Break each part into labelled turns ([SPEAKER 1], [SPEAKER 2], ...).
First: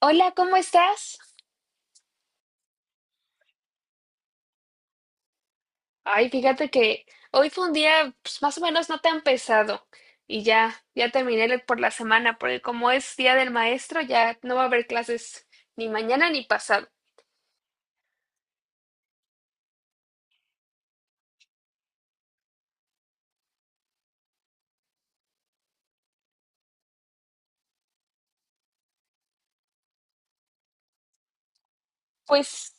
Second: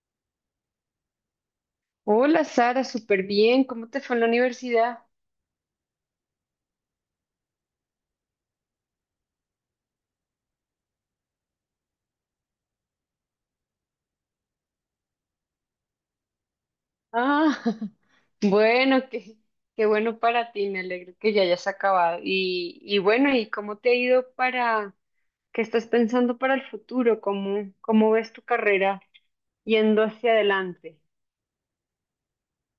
[SPEAKER 1] Hola, ¿cómo estás?
[SPEAKER 2] Hola Sara, súper bien. ¿Cómo te fue en la universidad?
[SPEAKER 1] Ay, fíjate que hoy fue un día, pues, más o menos no tan pesado, y ya terminé la- por la semana, porque como es día del maestro, ya no va a haber clases ni mañana ni pasado.
[SPEAKER 2] Ah, bueno, qué bueno para ti. Me alegro que ya hayas acabado. Y bueno, ¿y cómo te ha ido para, qué estás pensando para el futuro? ¿Cómo ves tu carrera yendo hacia adelante?
[SPEAKER 1] Pues,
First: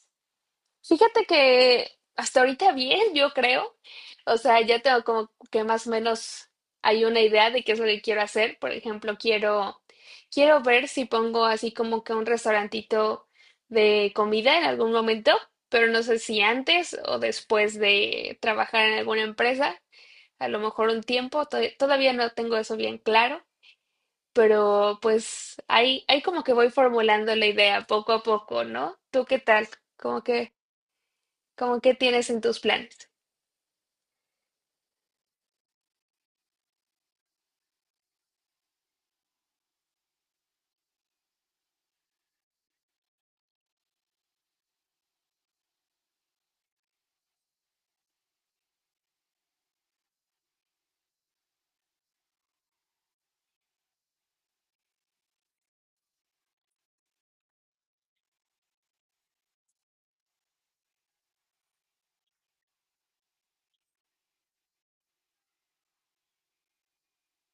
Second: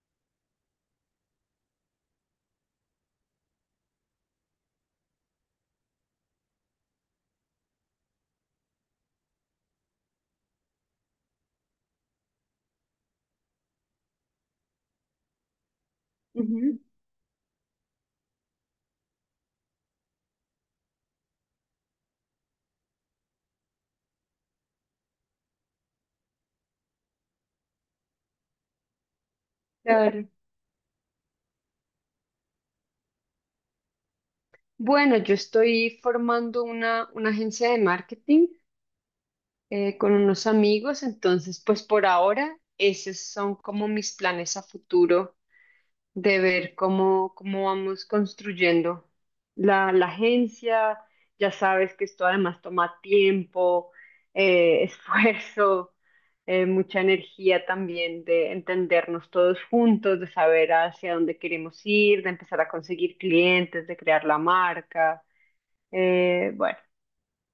[SPEAKER 1] fíjate que hasta ahorita bien, yo creo. O sea, ya tengo como que más o menos hay una idea de qué es lo que quiero hacer. Por ejemplo, quiero ver si pongo así como que un restaurantito de comida en algún momento, pero no sé si
[SPEAKER 2] Ujú,
[SPEAKER 1] antes o después de trabajar en alguna empresa, a lo mejor un tiempo, todavía no tengo eso bien claro, pero pues ahí como que voy formulando la idea poco a poco, ¿no? ¿Tú qué tal? ¿Cómo
[SPEAKER 2] claro.
[SPEAKER 1] que ¿Cómo qué tienes en tus planes?
[SPEAKER 2] Bueno, yo estoy formando una agencia de marketing, con unos amigos, entonces pues por ahora esos son como mis planes a futuro de ver cómo vamos construyendo la agencia. Ya sabes que esto además toma tiempo, esfuerzo, mucha energía también de entendernos todos juntos, de saber hacia dónde queremos ir, de empezar a conseguir clientes, de crear la marca. Bueno.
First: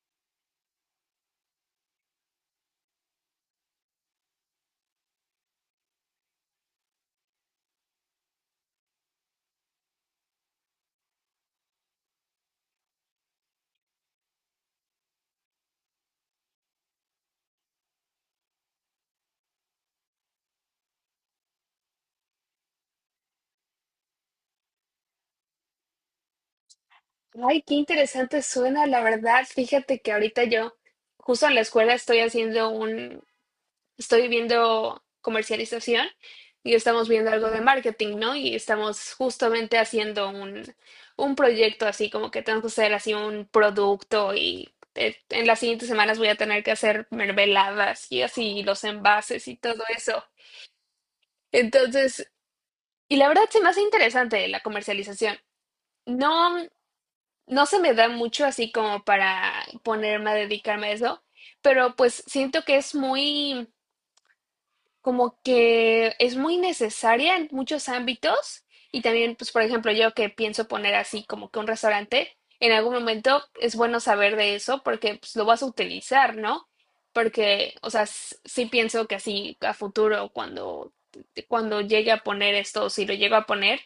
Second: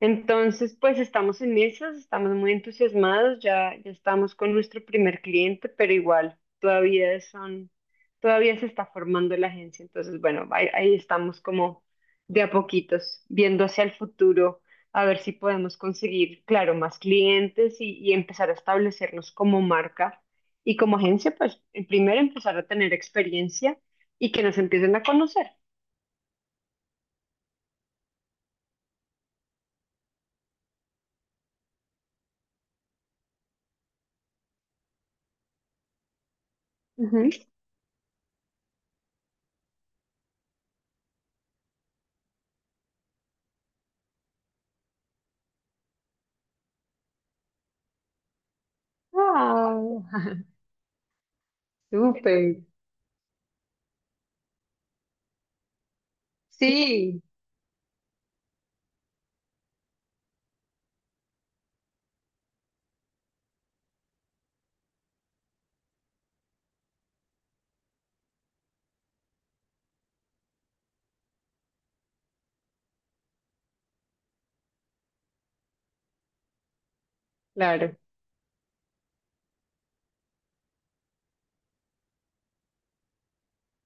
[SPEAKER 2] Entonces, pues estamos en esas, estamos muy entusiasmados, ya estamos con nuestro primer cliente, pero igual todavía se está formando la agencia. Entonces, bueno, ahí estamos como de a poquitos, viendo hacia el futuro, a ver si podemos conseguir, claro, más clientes y empezar a establecernos como marca y como agencia, pues en primero empezar a tener experiencia y que nos empiecen a conocer.
[SPEAKER 1] Ay, qué interesante suena, la verdad. Fíjate que ahorita yo, justo en la escuela, estoy viendo comercialización y estamos
[SPEAKER 2] Ujú.
[SPEAKER 1] viendo algo de marketing, ¿no? Y estamos justamente haciendo un proyecto así, como que tenemos que hacer así un producto y en las siguientes semanas voy a tener que hacer mermeladas y así los envases y todo
[SPEAKER 2] Ah,
[SPEAKER 1] eso. Entonces,
[SPEAKER 2] súper.
[SPEAKER 1] Y la verdad se me hace interesante la comercialización. No,
[SPEAKER 2] Sí,
[SPEAKER 1] no se me da mucho así como para ponerme a dedicarme a eso, pero pues siento que es muy, como que es muy necesaria en muchos ámbitos y también, pues, por ejemplo, yo que pienso poner así como que un restaurante, en algún momento es bueno saber de eso porque, pues, lo vas a utilizar, ¿no? Porque, o
[SPEAKER 2] Claro,
[SPEAKER 1] sea, sí pienso que así a futuro, cuando llegue a poner esto, o si lo llego a poner,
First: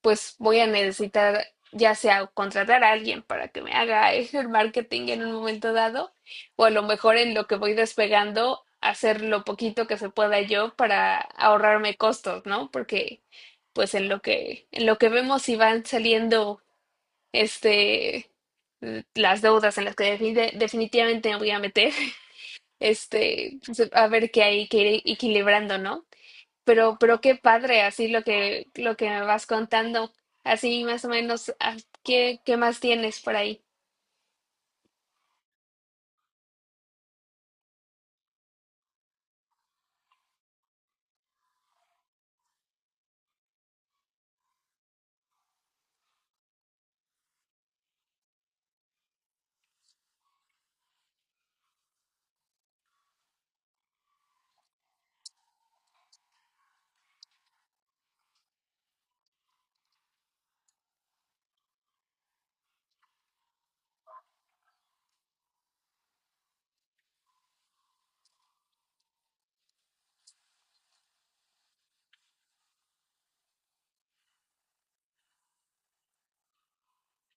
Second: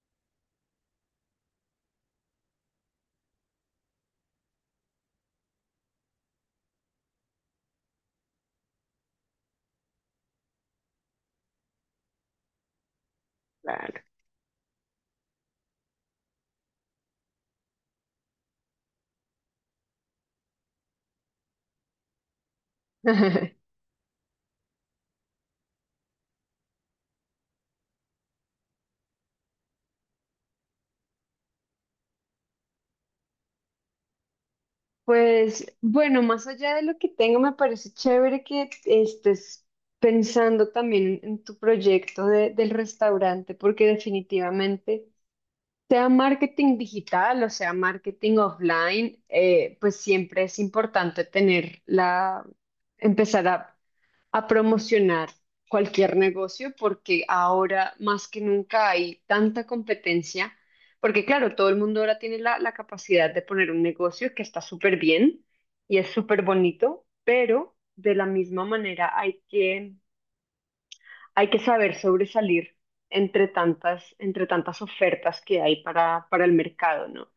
[SPEAKER 1] pues voy a necesitar ya sea contratar a alguien para que me haga el marketing en un momento dado o a lo mejor en lo que voy despegando, hacer lo poquito que se pueda yo para ahorrarme costos, ¿no? Porque pues
[SPEAKER 2] claro.
[SPEAKER 1] en lo que vemos si van saliendo este las deudas en las que definitivamente me voy a meter, pues, a ver, qué hay que ir equilibrando, ¿no? Pero qué padre, así lo que me vas contando, así más o menos, ah, ¿qué, qué más tienes por ahí?
[SPEAKER 2] Pues bueno, más allá de lo que tengo, me parece chévere que estés pensando también en tu proyecto del restaurante, porque definitivamente, sea marketing digital o sea marketing offline, pues siempre es importante tener empezar a promocionar cualquier negocio porque ahora más que nunca hay tanta competencia, porque claro, todo el mundo ahora tiene la capacidad de poner un negocio que está súper bien y es súper bonito, pero de la misma manera hay que saber sobresalir entre tantas ofertas que hay para el mercado, ¿no?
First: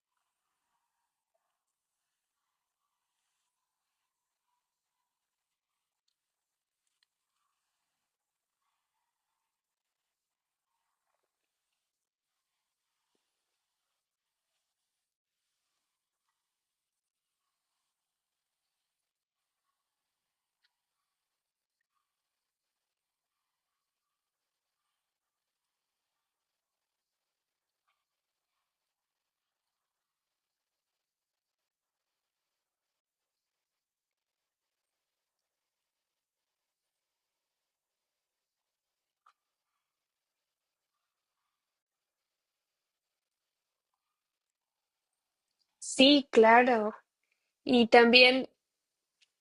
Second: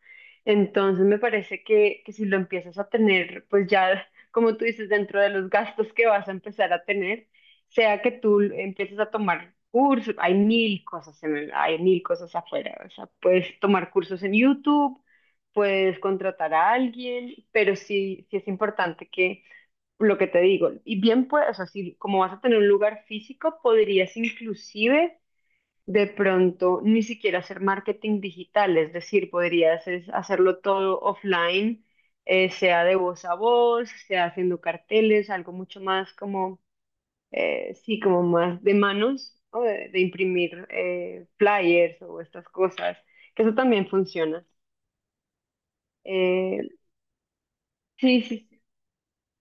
[SPEAKER 2] Entonces me parece que si lo empiezas a tener, pues ya, como tú dices, dentro de los gastos que vas a empezar a tener, sea que tú empieces a tomar cursos, hay mil cosas hay mil cosas afuera, o sea, puedes tomar cursos en YouTube, puedes contratar a alguien, pero sí, sí es importante que lo que te digo, y bien puedes, o sea, si como vas a tener un lugar físico, podrías inclusive de pronto ni siquiera hacer marketing digital, es decir, podrías hacerlo todo offline, sea de voz a voz, sea haciendo carteles, algo mucho más como, sí, como más de manos, o de imprimir flyers o estas cosas, que eso también funciona.
[SPEAKER 1] Sí,
[SPEAKER 2] Eh,
[SPEAKER 1] claro. Y
[SPEAKER 2] sí,
[SPEAKER 1] también,
[SPEAKER 2] sí,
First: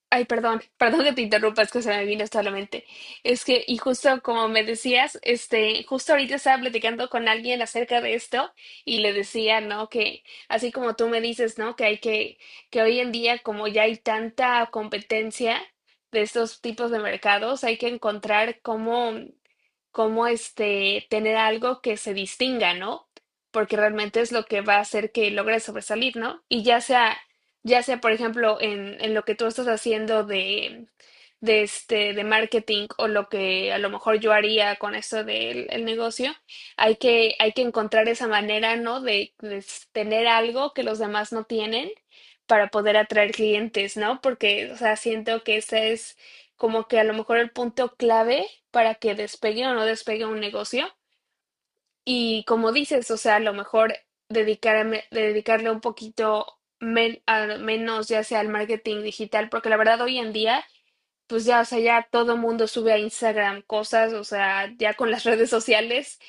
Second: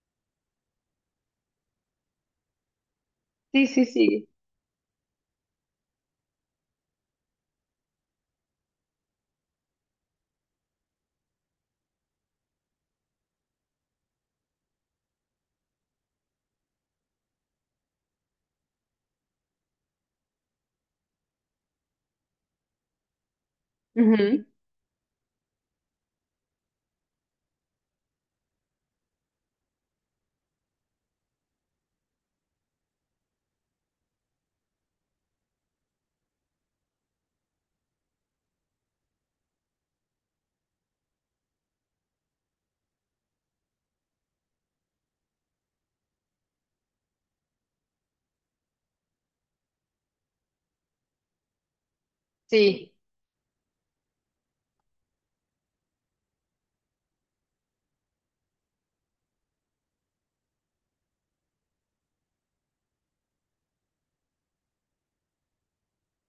[SPEAKER 1] ay, perdón, perdón que te interrumpa, es que se me vino esto a la mente. Es que,
[SPEAKER 2] sí,
[SPEAKER 1] y
[SPEAKER 2] sí,
[SPEAKER 1] justo
[SPEAKER 2] sí.
[SPEAKER 1] como me decías, justo ahorita estaba platicando con alguien acerca de esto y le decía, ¿no? Que así como tú me dices, ¿no? Que hay que hoy en día, como ya hay tanta competencia de estos tipos de mercados, hay que encontrar cómo, cómo tener algo que se distinga, ¿no? Porque realmente es
[SPEAKER 2] Ujú,
[SPEAKER 1] lo que va a hacer que logres sobresalir, ¿no? Ya sea, por ejemplo, en lo que tú estás haciendo de, de marketing, o lo que a lo mejor yo haría con esto del el negocio, hay que encontrar esa manera, ¿no? De, tener algo que los demás no tienen para poder atraer clientes, ¿no? Porque, o sea, siento que ese es como que a lo mejor el punto clave para que despegue o no despegue un negocio. Y como
[SPEAKER 2] sí.
[SPEAKER 1] dices, o sea, a lo mejor dedicarle un poquito menos ya sea al marketing digital, porque la verdad hoy en día, pues ya, o sea, ya todo mundo sube a Instagram cosas, o sea, ya con las redes sociales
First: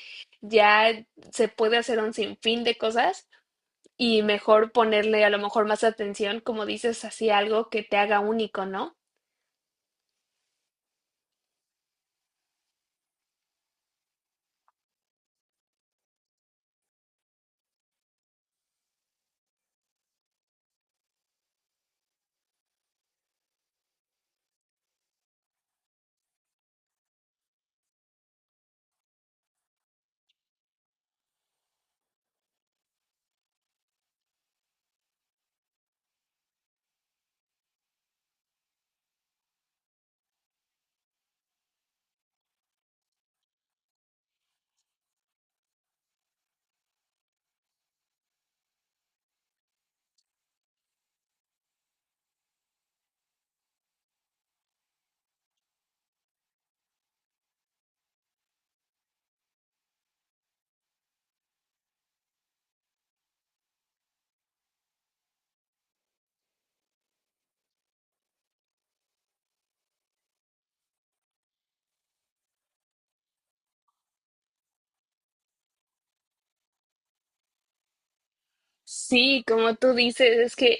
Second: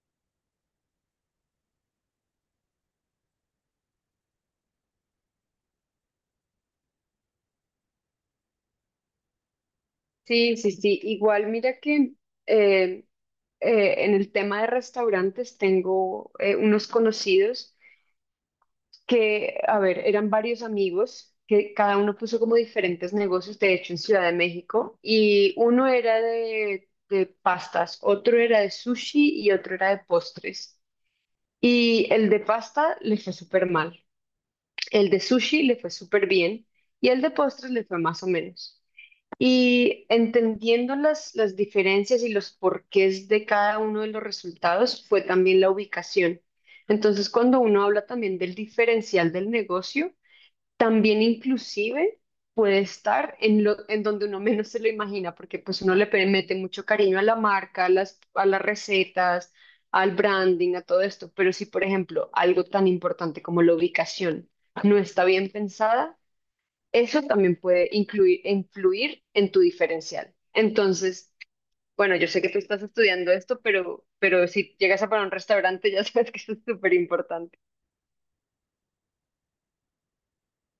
[SPEAKER 1] ya se puede hacer un sinfín de cosas y mejor ponerle a lo mejor más atención, como dices, así algo que te haga único, ¿no?
[SPEAKER 2] Sí, sí, sí. Igual, mira que eh, en el tema de restaurantes tengo unos conocidos que, a ver, eran varios amigos que cada uno puso como diferentes negocios, de hecho, en Ciudad de México, y uno era de pastas, otro era de sushi y otro era de postres. Y el de pasta le fue súper mal, el de sushi le fue súper bien y el de postres le fue más o menos. Y entendiendo las diferencias y los porqués de cada uno de los resultados fue también la ubicación. Entonces, cuando uno habla también del diferencial del negocio, también inclusive puede estar en donde uno menos se lo imagina, porque pues uno le mete mucho cariño a la marca, a las recetas, al branding, a todo esto. Pero si, por ejemplo, algo tan importante como la ubicación no está bien pensada, eso también puede influir en tu diferencial. Entonces, bueno, yo sé que tú estás estudiando esto, pero si llegas a para un restaurante, ya sabes que eso es súper importante.
[SPEAKER 1] Sí, como tú dices, es que,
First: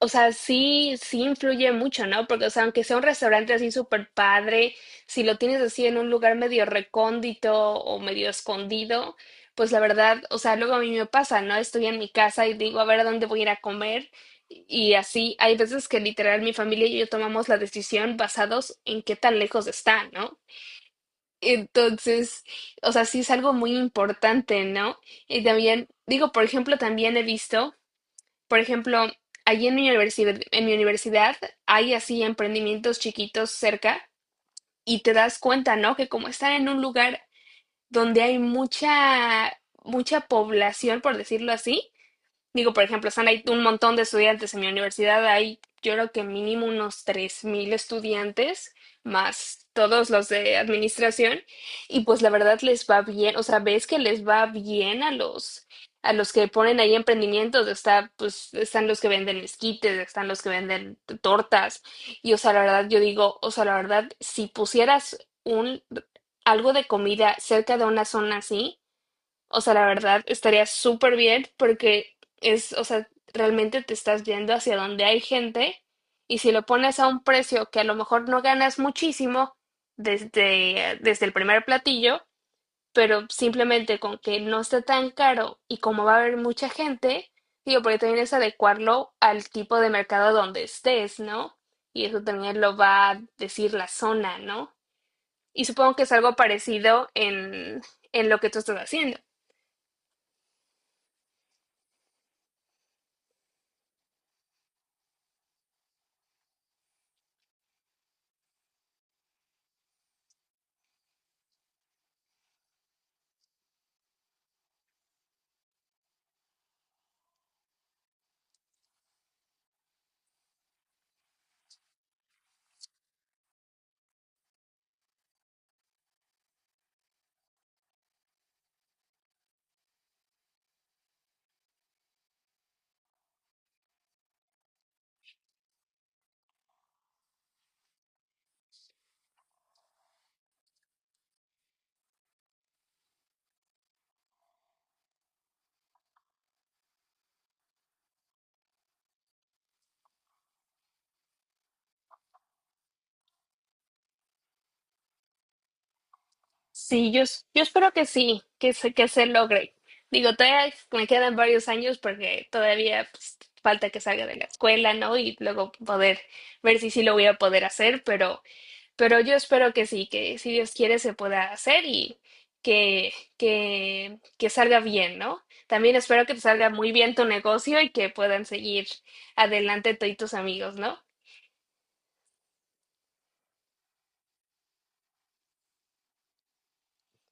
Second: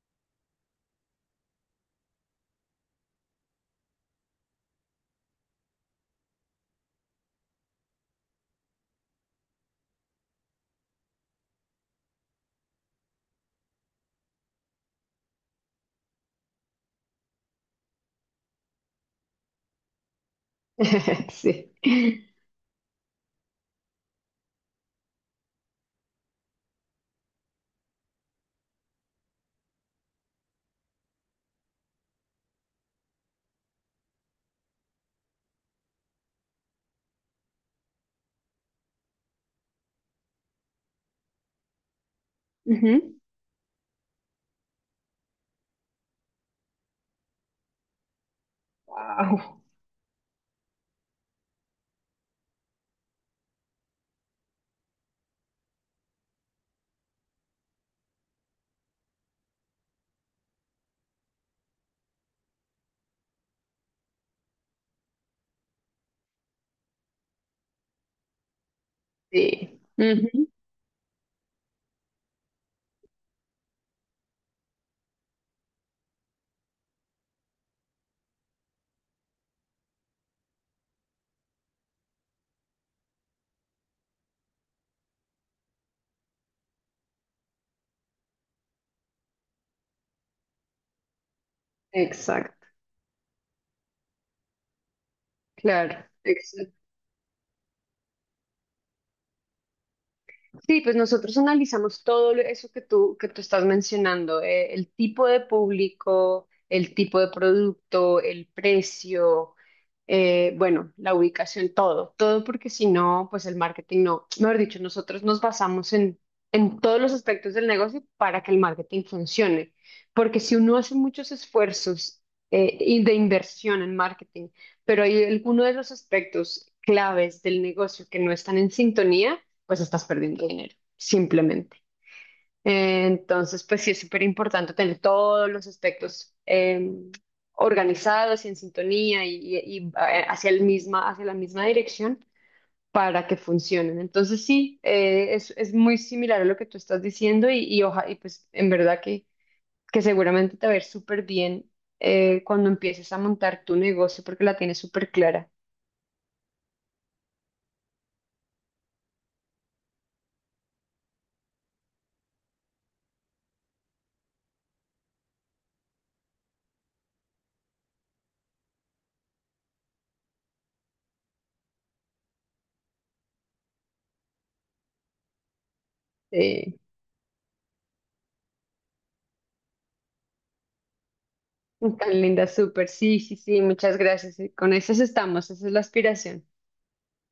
[SPEAKER 1] o sea, sí, sí influye mucho, ¿no? Porque, o sea, aunque sea un restaurante así súper padre, si lo tienes así en un lugar medio recóndito o medio escondido, pues la verdad, o sea, luego a mí me pasa, ¿no? Estoy en mi casa y digo, a ver, ¿a dónde voy a ir a comer? Y así, hay veces que literal mi familia y yo tomamos la decisión basados en qué tan lejos está, ¿no?
[SPEAKER 2] Sí.
[SPEAKER 1] Entonces, o sea, sí es algo muy importante, ¿no? Y también, digo, por ejemplo, también he visto, por ejemplo, allí en mi universidad hay así emprendimientos chiquitos cerca y te das cuenta, ¿no? Que como están en un lugar donde hay mucha, mucha población, por decirlo así. Digo, por ejemplo,
[SPEAKER 2] Ujú.
[SPEAKER 1] están ahí un montón de estudiantes en mi universidad, hay, yo creo que mínimo, unos 3000 estudiantes,
[SPEAKER 2] Wow.
[SPEAKER 1] más todos los de administración, y pues la verdad les va bien, o sea, ves que les va bien a los que ponen ahí emprendimientos, está, pues, están los que venden esquites, están los que venden tortas, y, o sea, la verdad yo digo, o sea, la verdad, si pusieras un, algo de comida cerca de una zona así, o sea,
[SPEAKER 2] Sí.
[SPEAKER 1] la verdad
[SPEAKER 2] Ujú.
[SPEAKER 1] estaría súper bien porque es, o sea, realmente te estás yendo hacia donde hay gente. Y si lo pones a un precio que a lo mejor no ganas muchísimo desde, desde el primer platillo, pero simplemente con que no esté tan caro, y como va a haber mucha gente, digo, porque también es adecuarlo al tipo de mercado donde estés, ¿no? Y eso también
[SPEAKER 2] Exacto.
[SPEAKER 1] lo va a decir la zona, ¿no? Y supongo que
[SPEAKER 2] Claro.
[SPEAKER 1] es algo parecido en lo que tú estás haciendo.
[SPEAKER 2] Sí, pues nosotros analizamos todo eso que tú estás mencionando, el tipo de público, el tipo de producto, el precio, bueno, la ubicación, todo, todo porque si no, pues el marketing no, mejor dicho, nosotros nos basamos en todos los aspectos del negocio para que el marketing funcione, porque si uno hace muchos esfuerzos y de inversión en marketing, pero hay algunos de los aspectos claves del negocio que no están en sintonía, pues estás perdiendo dinero, simplemente. Entonces, pues sí es súper importante tener todos los aspectos organizados y en sintonía y, hacia la misma dirección para que funcionen. Entonces, sí, es muy similar a lo que tú estás diciendo y, y pues en verdad que seguramente te va a ir súper bien cuando empieces a montar tu negocio porque la tienes súper clara.
[SPEAKER 1] Sí, yo, yo espero que sí, que se logre. Digo, todavía me quedan varios años porque todavía, pues, falta que salga de la escuela, ¿no? Y luego poder ver si sí lo voy a poder hacer, pero yo espero que sí, que si Dios quiere se pueda hacer y que salga bien, ¿no? También espero que te salga muy bien tu negocio y que puedan seguir adelante tú y tus amigos, ¿no?
[SPEAKER 2] Tan linda, súper. Sí, sí, sí, muchas gracias. Y con esas estamos, esa es la aspiración.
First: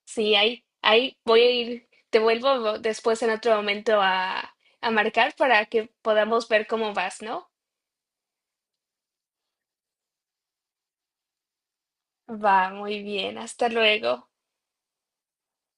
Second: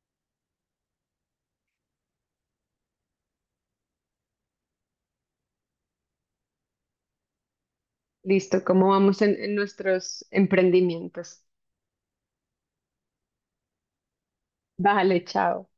[SPEAKER 1] Sí, ahí voy a ir, te vuelvo después en otro momento a marcar para que podamos ver cómo vas, ¿no?
[SPEAKER 2] Listo, ¿cómo vamos en nuestros emprendimientos?
[SPEAKER 1] Va, muy bien, hasta luego.
[SPEAKER 2] Vale, chao.